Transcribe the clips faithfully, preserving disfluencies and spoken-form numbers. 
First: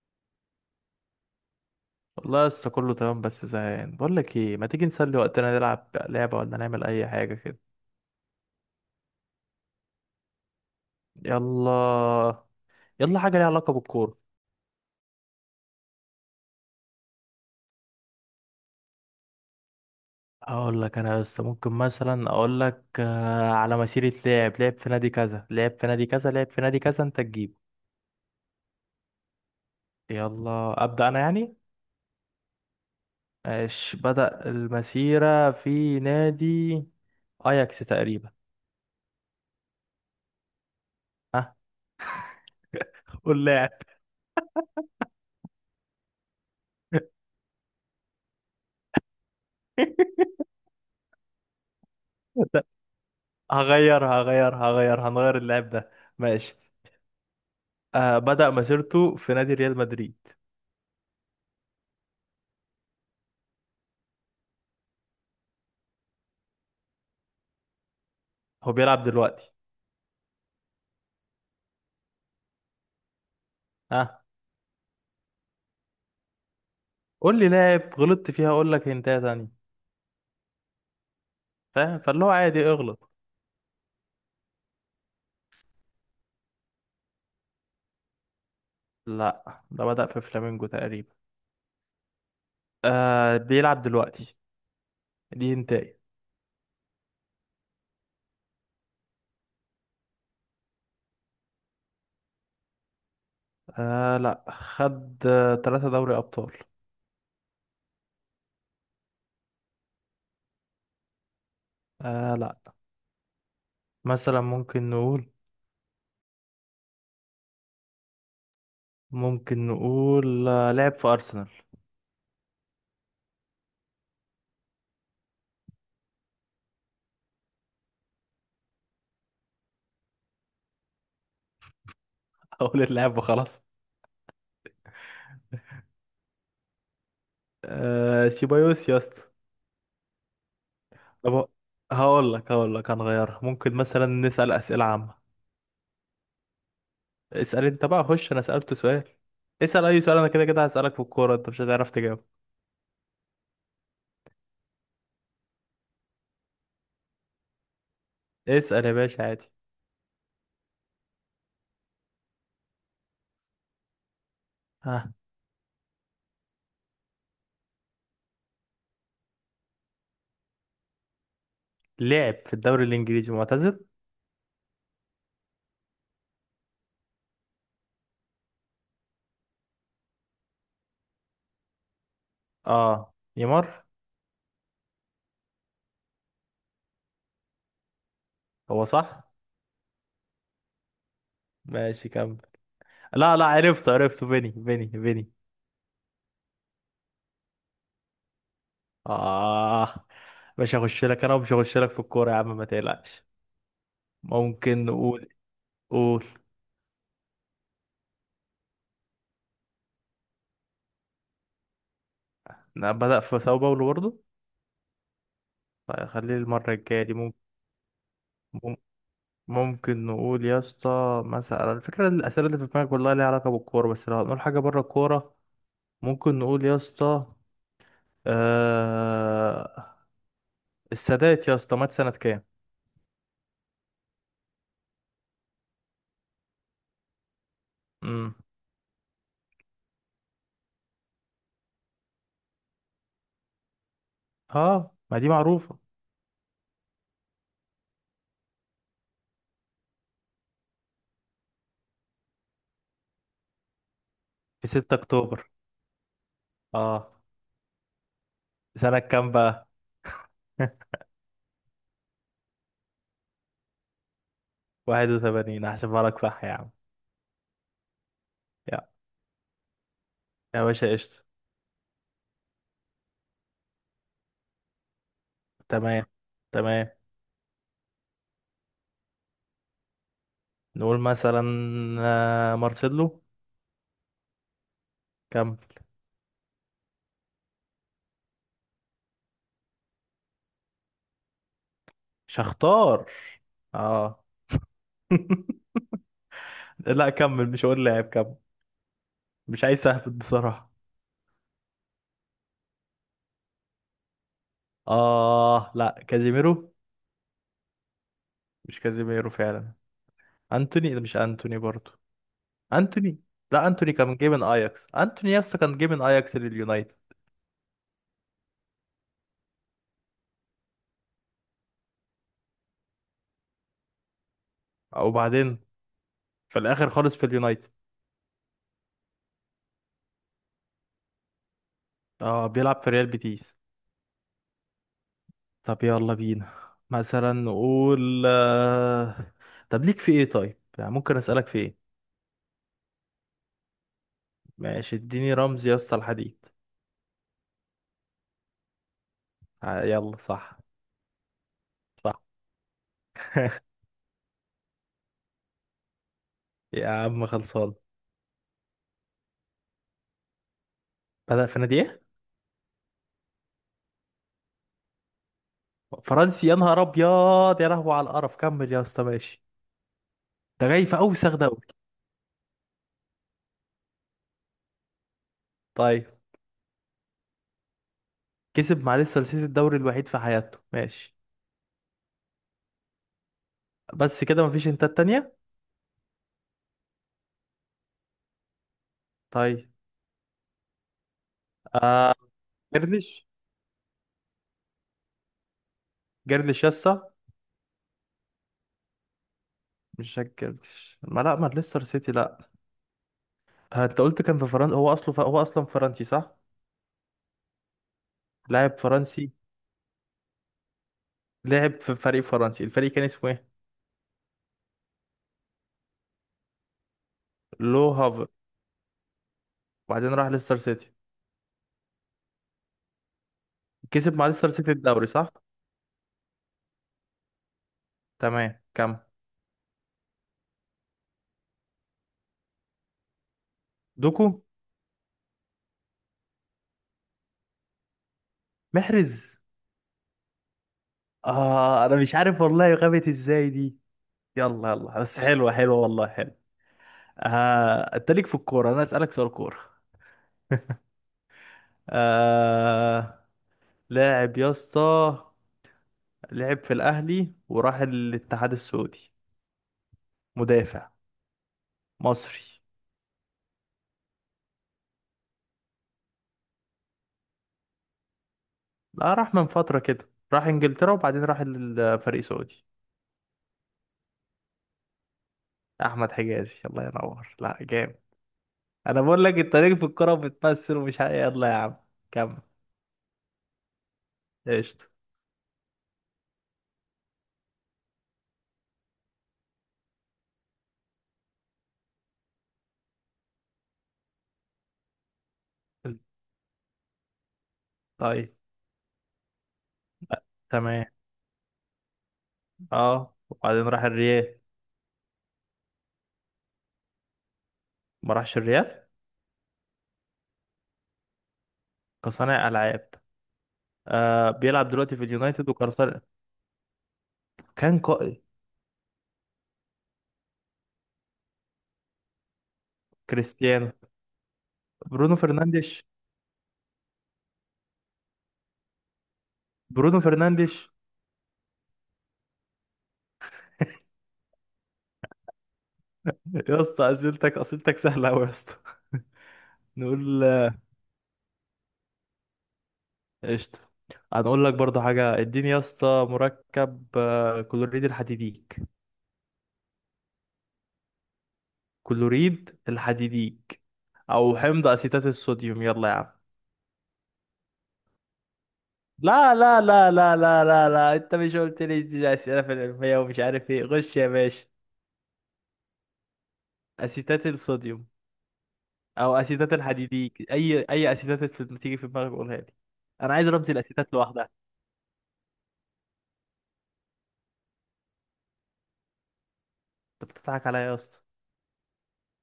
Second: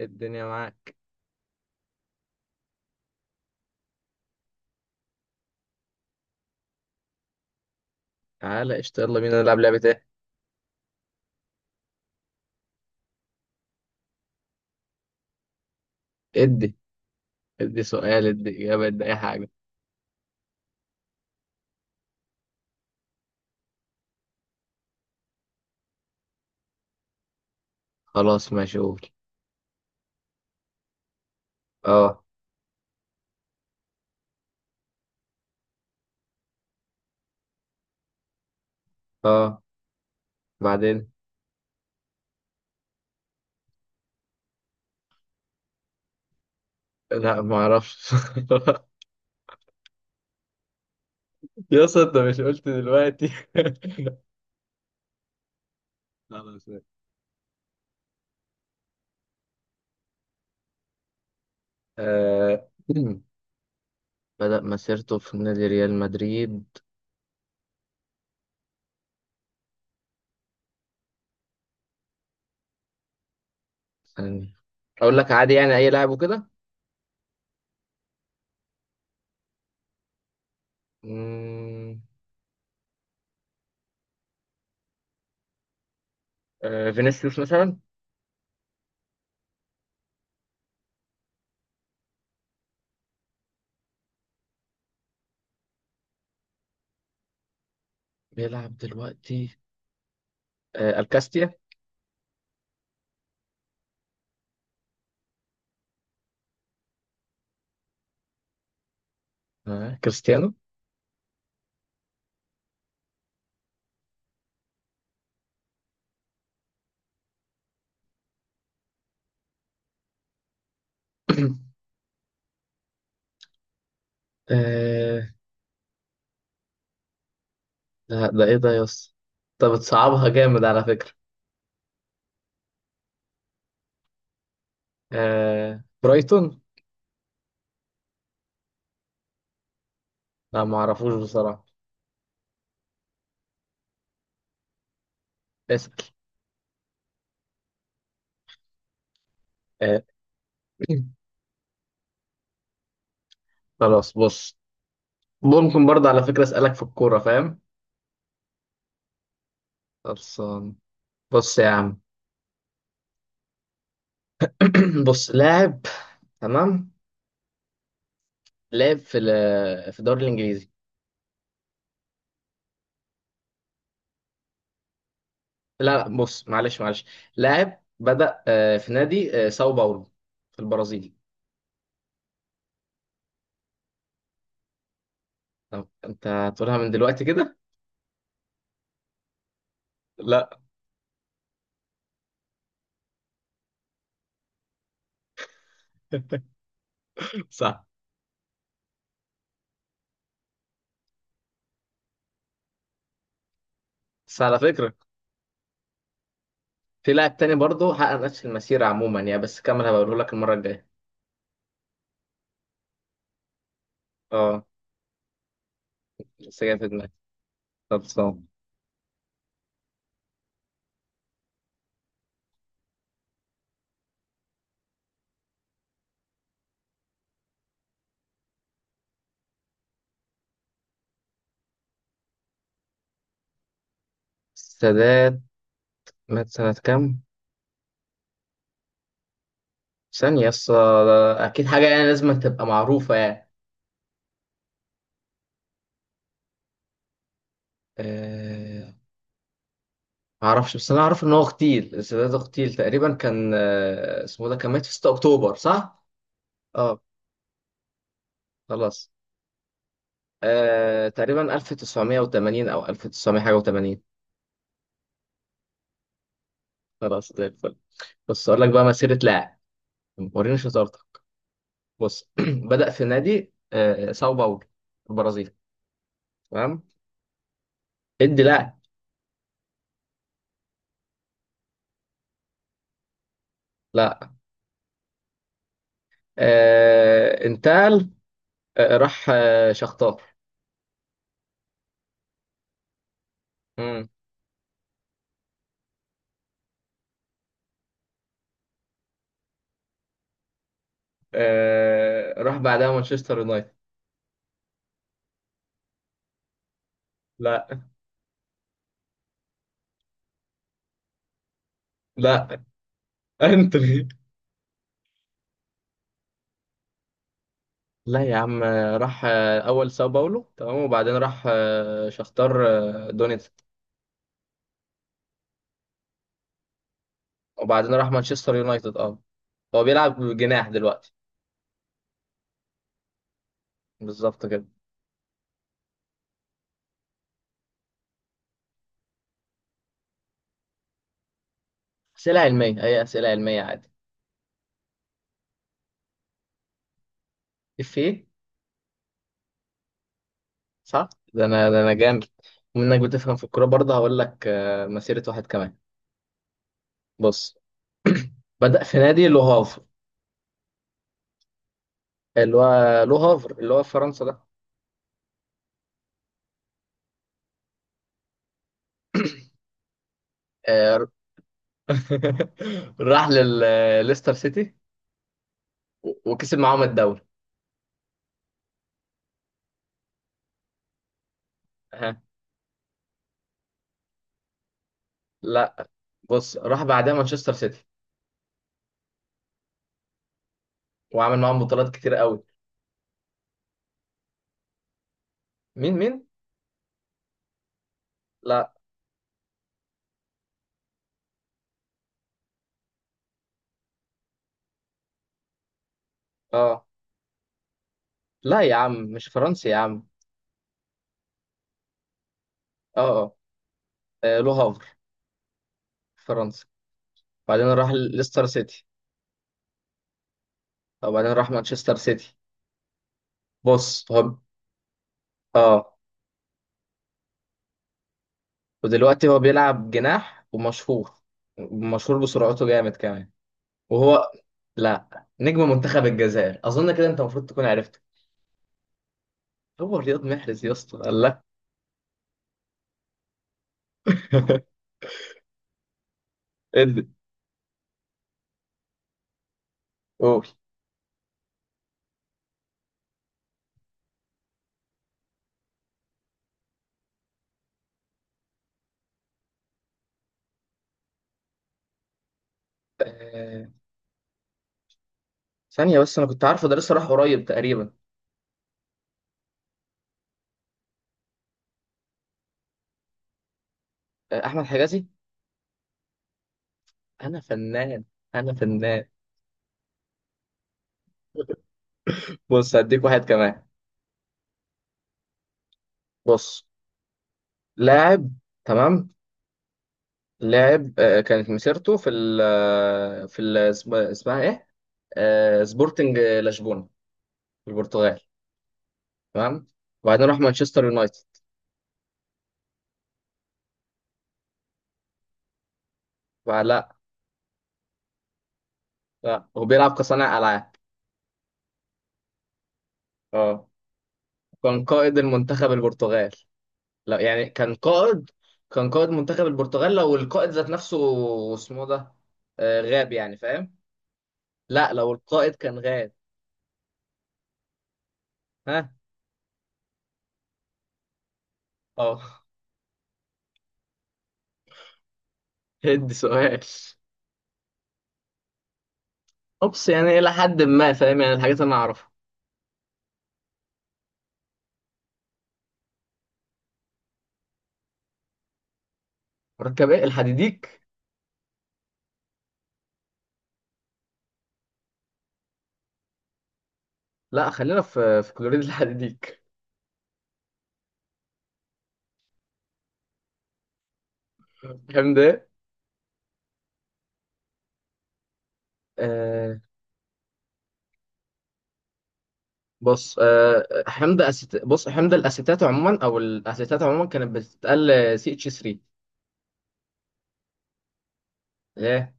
الدنيا معاك. والله لسه كله تمام بس زهقان بقول لك ايه ما تيجي نسلي وقتنا نلعب لعبة ولا نعمل اي حاجة كده. تعالى قشطة، يلا بينا نلعب لعبة ايه. يلا. يلا حاجة ليها علاقة بالكورة. ادي، ادي سؤال، ادي إجابة، ادي أي حاجة. اقول لك انا لسه ممكن مثلا اقول لك آه، على مسيرة لاعب لعب في نادي كذا لعب في نادي كذا لعب في نادي كذا انت تجيبه. خلاص ماشي، قول. يلا ابدأ انا يعني. اه، ماشي بدأ المسيرة في نادي اياكس تقريبا. اه. بعدين. ها، قول لاعب. لا ما اعرفش. يا اسطى انت مش قلت دلوقتي؟ هغيرها هغيرها هغيرها، هنغير اللاعب ده. خلاص ماشي. ماشي. آه بدأ مسيرته في نادي ريال مدريد. آه. بدأ مسيرته في نادي ريال مدريد. هو بيلعب دلوقتي. ها، ثانية. اقول لك عادي يعني اي لاعب وكده. قول لي لاعب غلطت فيها اقول لك هنتايه تانية. فاهم، مم، فاللي هو عادي اغلط. آه. فينيسيوس مثلا. لا ده بدأ في فلامينجو تقريبا. آه بيلعب دلوقتي. دي هنتايه. بيلعب دلوقتي. آه. الكاستيا. آه لا، خد آه، ثلاثة دوري أبطال. آه. كريستيانو. آه لا. مثلا ممكن نقول، ممكن نقول آه لعب في أرسنال. ده, ده ايه ده يا اسطى؟ انت بتصعبها جامد على فكرة. أقول اللعب وخلاص. آه... برايتون. آه سيبايوس يا اسطى. لا ما اعرفوش طب بصراحة. هقول لك هقول لك هنغيرها، ممكن مثلا نسأل أسئلة عامة. اسأل. اسأل انت بقى، خش انا سألت سؤال. اسأل اي آه... سؤال، انا كده كده هسألك في الكورة انت مش هتعرف تجاوب. خلاص بص، ممكن برضه على فكرة اسألك في الكورة فاهم؟ اسأل يا باشا عادي. خلصان. بص يا عم، ها، بص لاعب، تمام، لاعب في ال- في الدوري الانجليزي. لعب في الدوري الانجليزي معتزل. لا لا، بص معلش معلش، لاعب بدأ آه، في نادي آه، ساو باولو في البرازيل. اه نيمار. طب انت هتقولها من دلوقتي كده؟ هو صح. لا. ماشي كمل. لا لا، عرفته عرفته فيني فيني فيني. صح. اه، مش هخش لك انا ومش هخش لك في الكورة يا عم ما تقلقش. بس على ممكن فكرة نقول، قول. في لاعب تاني برضه حقق نفس المسيرة عموما يعني، بس كمل هبقوله لك المرة الجاية. لا بدأ في ساو باولو برضه. اه، طيب خليه بس المرة جاي في الجاية دي. دماغي. خلصان. ممكن، ممكن نقول يا اسطى مثلا، الفكرة الأسئلة اللي في دماغك والله ليها علاقة بالكورة، بس لو هنقول حاجة بره الكورة. ممكن نقول يا اسطى، آه... السادات يا اسطى مات سنة كام؟ السادات مات سنة كام؟ امم ثانية يس. أكيد حاجة يعني لازم تبقى معروفة يعني. اه ما دي معروفة. أه... معرفش، بس أنا أعرف إن هو اغتيل، السادات اغتيل تقريبا، كان آه، اسمه ده، في كان مات ستة في ستة أكتوبر، أكتوبر صح؟ اه، اه. سنة خلاص. كام بقى؟ أه... تقريبا ألف وتسعمية وتمانين أو ألف وتسعمية حاجة و80. واحد وثمانين هحسبها لك صح يا عم. خلاص زي الفل. بس أقول لك يا، بقى مسيرة لاعب، وريني يا باشا قشطة. شطارتك. بص بدأ في نادي آه، ساو باولو، البرازيل. تمام تمام. تمام. ادي لا. نقول مثلا آه، مارسيلو. لا، كم؟ آه، انتقل، آه، راح آه، شختار. شختار، مم. اه. لا كمل، مش هقول لاعب كمل. مش عايز اهبط بصراحة. آه، راح بعدها مانشستر يونايتد. اه لا، كازيميرو. لا مش كازيميرو فعلا. انتوني، لا مش انتوني برضو. لا. انتوني. لا انتوني انتوني. كان جاي من اياكس، انتوني يسطا كان جاي من اياكس لليونايتد. لا يا عم، آه، راح آه، اول ساو باولو تمام، وبعدين راح آه، شختار آه، دونيتسك، وبعدين، في الاخر خالص في اليونايتد. وبعدين راح مانشستر يونايتد. اه، هو بيلعب جناح دلوقتي. اه بيلعب في ريال بيتيس. بالظبط كده. طب يلا بينا، مثلا نقول آه، طب ليك في ايه طيب، يعني ممكن اسالك في ايه. اسئله علميه، اي اسئله علميه عادي. ماشي اديني رمز يا اسطى الحديد. اف ايه. آه، يلا صح. صح. ده انا، ده انا صح. جامد. ومنك بتفهم في الكوره برضه، هقول لك آه، مسيره واحد كمان. يا عم بص خلصان. بدأ في نادي لو هافر، بدأ في نادي ايه؟ اللي هو لو هافر اللي هو في فرنسا ده. فرنسي، يا نهار ابيض يا لهوي على القرف. كمل يا اسطى ماشي، ده جاي في آه، اوسخ دوري. راح لليستر سيتي طيب. و- وكسب معاهم الدوري. كسب مع، لسه سلسلة الدوري الوحيد في حياته ماشي. أها. بس كده مفيش، انت التانية. لا، بص راح بعدها مانشستر سيتي، طيب. وعمل معاهم بطولات آه كتير قوي. جرليش. مين، مين؟ جرليش يا اسطى. لا. مش جاك جرليش، ما لا ما ليستر سيتي لا. آه، انت قلت كان في فرنسا، هو اصله ف... هو اصلا فرنسي صح. اه لا لاعب يا عم، فرنسي، مش فرنسي يا عم. لعب في فريق فرنسي، الفريق كان اه، اسمه اه، ايه؟ آه، لو هافر، فرنسا، بعدين لو راح هافر. ليستر سيتي، وبعدين راح ليستر سيتي. وبعدين راح مانشستر سيتي. بص كسب مع هو، ليستر سيتي الدوري صح. اه، تمام كم. ودلوقتي هو بيلعب جناح، ومشهور، مشهور بسرعته جامد كمان. دوكو. وهو، لا، نجم منتخب الجزائر اظن كده، انت المفروض تكون عرفته. محرز. هو رياض محرز يا اسطى، الله. آه أنا مش عارف والله غابت إزاي دي. يلا يلا، بس حلوة حلوة والله، حلوة. ادي. آه أنت ليك في الكورة، أنا أسألك سؤال كورة. قول. آه لاعب يا اسطى، لعب في الأهلي وراح الاتحاد السعودي. مدافع، مصري. آه، ثانية بس، انا كنت عارفه، ده لسه راح قريب تقريبا. لا راح من فترة كده، راح إنجلترا وبعدين راح الفريق سعودي. آه، احمد حجازي. أحمد حجازي، الله ينور، انا لا جامد. فنان، انا أنا فنان. بقول لك أنت ليك في الكورة وبتمثل ومش عارف، يلا يا عم كمل. بص هديك واحد كمان. قشطة. بص، لاعب، تمام، لاعب آه، كانت مسيرته في ال آه، في ال اسم- اسمها ايه، آه، سبورتنج لشبونة، البرتغال. طيب. تمام. وبعدين راح تمام، مانشستر يونايتد. اه. وبعدين راح الريال. بعد لا. ما راحش الريال. لا، هو بيلعب كصانع العاب. كصانع العاب. اه. آه بيلعب كان دلوقتي في قائد اليونايتد المنتخب وكرسال. البرتغال. لا يعني كان كان قائد. قائد، كان قائد منتخب البرتغال لو القائد ذات نفسه اسمه ده آه غاب يعني، كريستيانو. فاهم؟ لا، لو برونو القائد كان فرنانديش. غاب. ها. برونو فرنانديش. اه. هدي يا سؤال. اسطى اسئلتك اسئلتك سهله قوي يا اسطى. اوبس يعني نقول الى آه، حد ما فاهم يعني الحاجات اللي انا اعرفها. قشطه. هنقول لك برضه حاجه، اديني يا اسطى مركب آه، كلوريد الحديديك. مركب ايه الحديديك؟ كلوريد الحديديك، او حمض اسيتات الصوديوم، يلا يا عم. لا، خلينا في في كلوريد لا الحديديك. لا لا لا لا لا لا، انت مش قلت لي دي اسئله في العلميه ومش عارف ايه، غش يا باشا. فاهم. اسيتات الصوديوم. او اسيتات ده، الحديديك، اي اي اسيتات في- تيجي في دماغك قولها لي. انا بص عايز رمز الاسيتات آه، حمض لوحدها. أسيت... بص حمض الاسيتات عموما، او الاسيتات عموما كانت بتتقال سي اتش تلاتة. انت بتضحك عليا يا اسطى. ليه؟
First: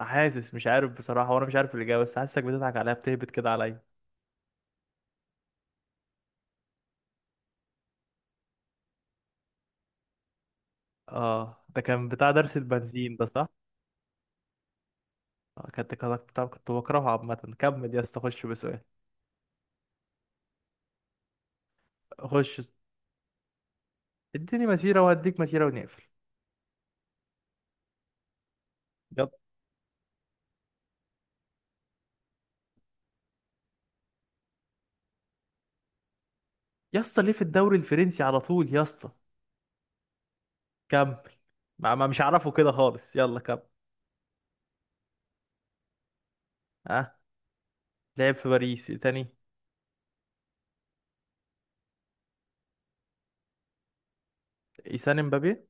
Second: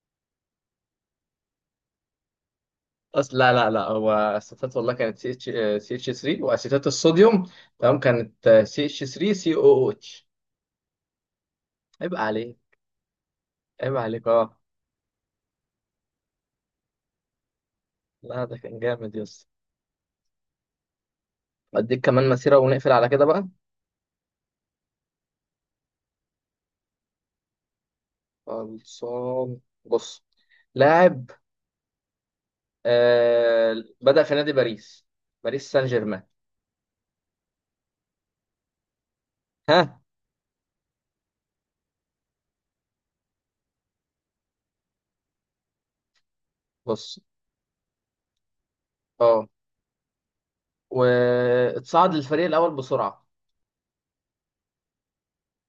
حاسس، مش عارف بصراحه وانا مش عارف الاجابه، بس حاسسك بتضحك عليا بتهبط اصل كده لا لا عليا. لا، هو اسيتات والله كانت سي اتش سي اتش تلاتة، واسيتات الصوديوم، تمام، كانت سي اتش تلاتة سي او او اتش. اه ده كان عيب بتاع درس عليك، البنزين ده صح. عيب عليك، اه. آه، كنت كنت بتاع- كنت بكرهه عامه، كمل يا اسطى لا خش ده كان بسؤال. جامد يا اسطى. اديك كمان مسيره خش. ونقفل على كده بقى. اديني مسيره وهديك مسيره ونقفل. يلا. خلصان. بص، لاعب، آه، بدأ في نادي باريس، باريس سان جيرمان. يا اسطى ليه في الدوري الفرنسي على طول يا اسطى. ها. كمل. ما ما مش عارفه كده خالص، يلا كمل. ها، بص، لعب في باريس إيه تاني؟ اه، واتصعد للفريق الأول بسرعة. إيسان امبابي.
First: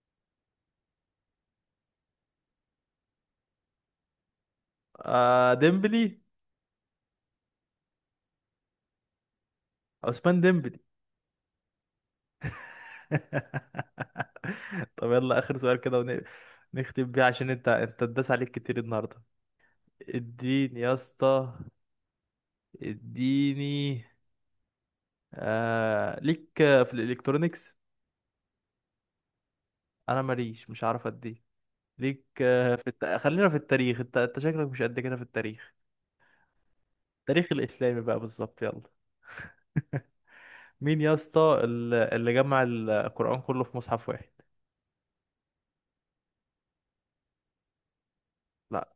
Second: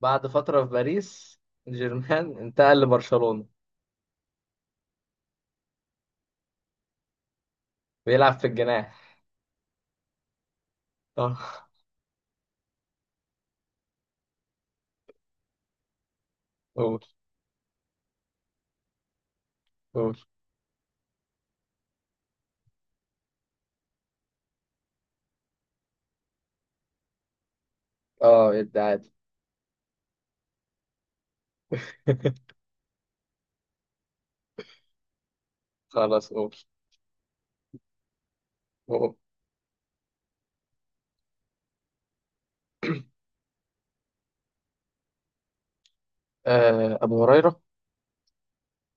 بعد فترة في باريس جيرمان انتقل لبرشلونة. آه ديمبلي. بيلعب في الجناح. عثمان ديمبلي. اه. طب يلا آخر سؤال كده، ون- قول، نختم بيه عشان انت انت اتداس عليك كتير النهارده. قول. اديني يا اسطى، اديني. آه ليك في الالكترونيكس. اه الدعادي. انا ماليش، مش عارف اديه. ليك آه، في الت... خلينا في التاريخ، انت انت شكلك مش قد كده في التاريخ. خلاص قول، التاريخ الاسلامي بقى بالظبط، يلا. قول. مين يا اسطى ال- اللي جمع القرآن كله في مصحف واحد؟ آه أبو هريرة. لا.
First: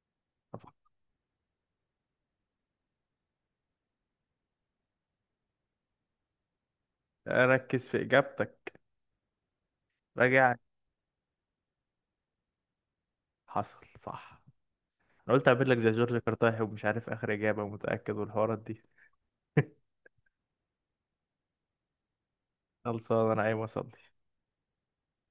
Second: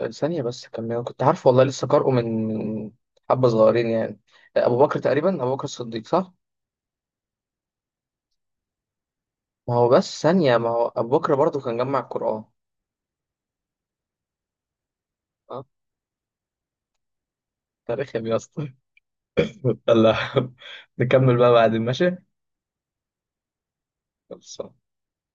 آه، ثانية بس طبعا. كمل، أنا كنت عارفه والله، لسه قارئه من من حبة صغيرين يعني. آه، أبو بكر تقريبا، أبو بكر الصديق صح؟ ركز في إجابتك. ما هو بس راجع. ثانية، ما هو أبو بكر برضه كان جمع القرآن. حصل صح. انا قلت اه، اعمل لك زي جورج كرتاحي، ومش عارف اخر إجابة متأكد تاريخ يا والحوارات اسطى. دي. يلا نكمل بقى بعدين ماشي؟ خلصان، انا عايز اصلي. خلصان